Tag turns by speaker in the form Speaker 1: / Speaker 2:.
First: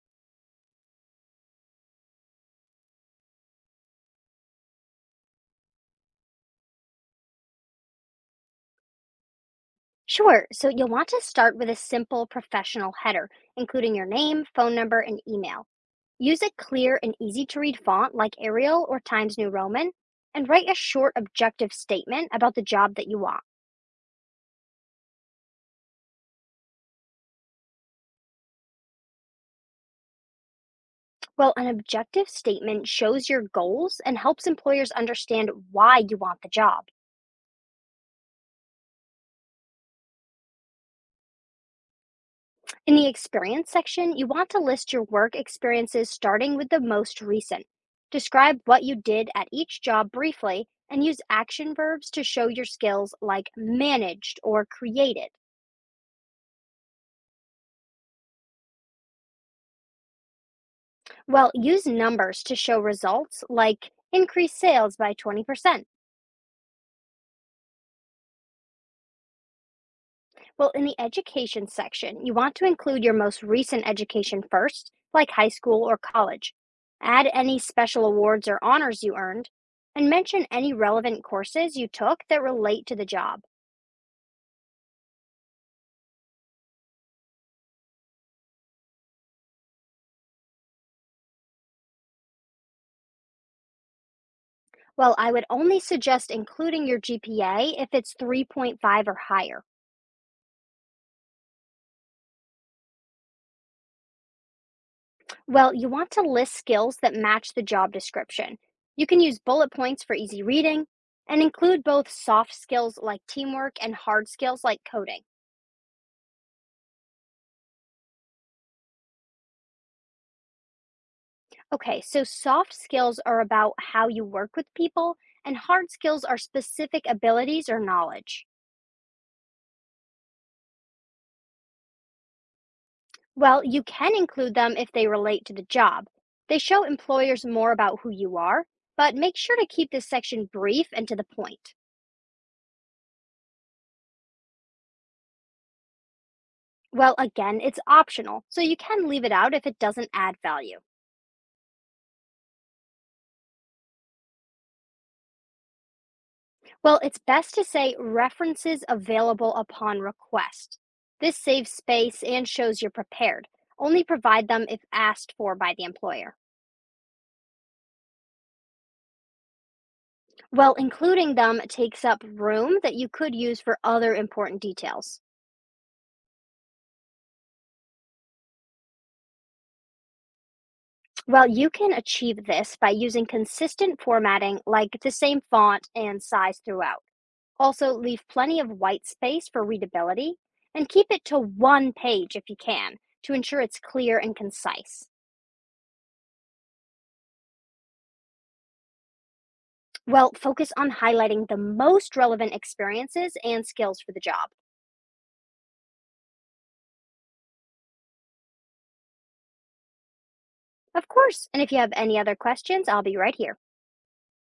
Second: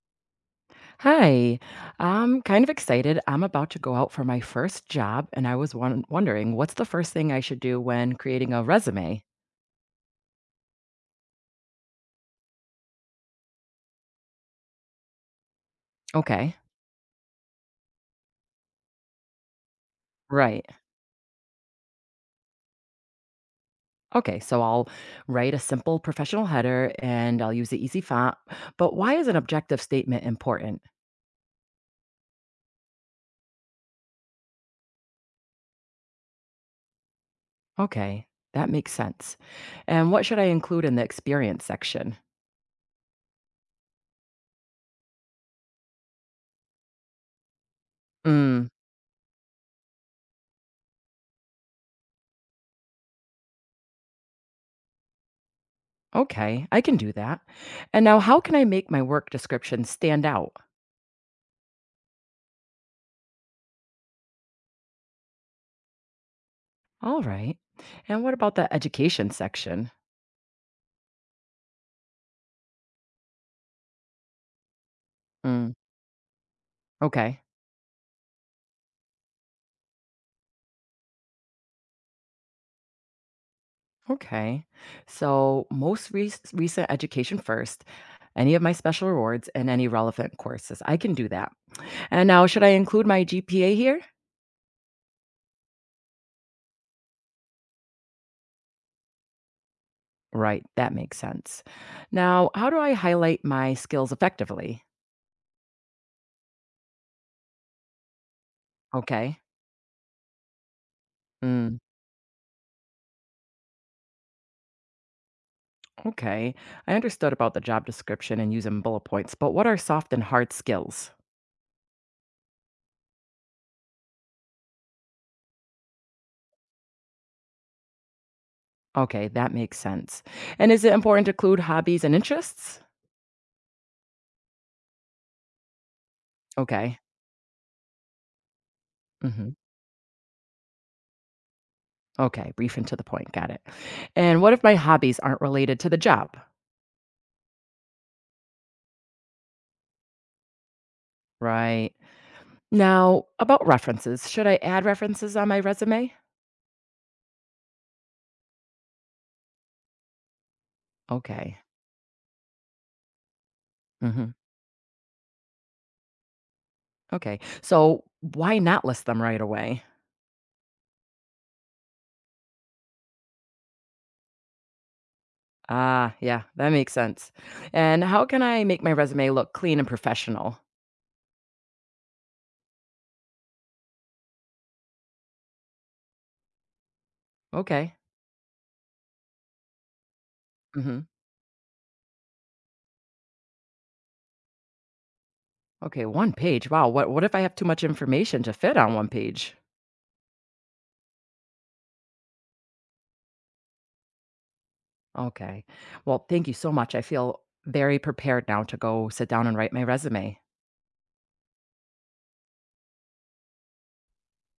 Speaker 1: Hi, I'm kind of excited. I'm about to go out for my first job, and wondering what's the first thing I should do when creating a resume?
Speaker 2: Sure. So you'll want to start with a simple professional header, including your name, phone number, and email. Use a
Speaker 1: Okay,
Speaker 2: clear and easy to read font like Arial or Times New Roman, and
Speaker 1: right.
Speaker 2: write a short objective statement about the job that you want.
Speaker 1: Okay, so I'll write a simple professional header and I'll use the easy font. But why is an objective statement important?
Speaker 2: Well, an objective statement shows your goals and helps employers understand why you want the job.
Speaker 1: Okay, that makes sense. And what should I include in the experience section?
Speaker 2: In the experience section, you want to list your work experiences starting with the most recent. Describe
Speaker 1: Mm,
Speaker 2: what you did at each job briefly and use action verbs to show your skills like managed or created.
Speaker 1: okay, I can do that. And now, how can I make my work description stand out?
Speaker 2: Well, use numbers to show results like increased sales by 20%.
Speaker 1: All right. And what about the education section?
Speaker 2: Well, in the education section, you want to include your most recent education first, like high
Speaker 1: Mm,
Speaker 2: school or college. Add
Speaker 1: okay,
Speaker 2: any special awards or honors you earned, and mention any relevant courses you took that relate to the job.
Speaker 1: okay. So, most rec recent education first, any of my special rewards, and any relevant courses. I can do that. And now, should I include my GPA here?
Speaker 2: Well, I would only suggest including your GPA if it's 3.5 or higher.
Speaker 1: Right, that makes sense. Now, how do I highlight my skills effectively?
Speaker 2: Well, you want to list skills that match the job description. You can use
Speaker 1: Okay.
Speaker 2: bullet points for easy reading and
Speaker 1: Mm,
Speaker 2: include both soft skills like teamwork and hard skills like coding.
Speaker 1: okay. I understood about the job description and using bullet points, but what are soft and hard skills?
Speaker 2: Okay, so soft skills are about how you work with people, and hard skills are specific abilities or knowledge.
Speaker 1: Okay, that makes sense. And is it important to include hobbies and interests?
Speaker 2: Well, you can include them if they relate to the job. They show
Speaker 1: Okay.
Speaker 2: employers more about who you are, but make
Speaker 1: Hmm.
Speaker 2: sure to keep this section brief and to the point.
Speaker 1: Okay, brief and to the point. Got it. And what if my hobbies aren't related to the job?
Speaker 2: Well, again, it's optional, so you can leave it out if it doesn't add value.
Speaker 1: Right. Now, about references, should I add references on my resume?
Speaker 2: Well, it's best to say references available upon request. This
Speaker 1: Okay.
Speaker 2: saves space and shows you're prepared. Only
Speaker 1: Hmm.
Speaker 2: provide them if asked for by the employer.
Speaker 1: Okay. So, why not list them right away?
Speaker 2: Well, including them takes up room that you could use for other important details.
Speaker 1: Ah, yeah, that makes sense. And how can I make my resume look clean and professional?
Speaker 2: Well, you can achieve this by using consistent formatting like the same font and size throughout. Also,
Speaker 1: Okay.
Speaker 2: leave plenty of white space for readability and
Speaker 1: Hmm.
Speaker 2: keep it to one page if you can to ensure it's clear and concise.
Speaker 1: Okay, one page. Wow. What if I have too much information to fit on one page?
Speaker 2: Well, focus on highlighting the most relevant experiences and skills for the job.
Speaker 1: Okay. Well, thank you so much. I feel very prepared now to go sit down and write my resume.
Speaker 2: Of course, and if you have any other questions, I'll be right here.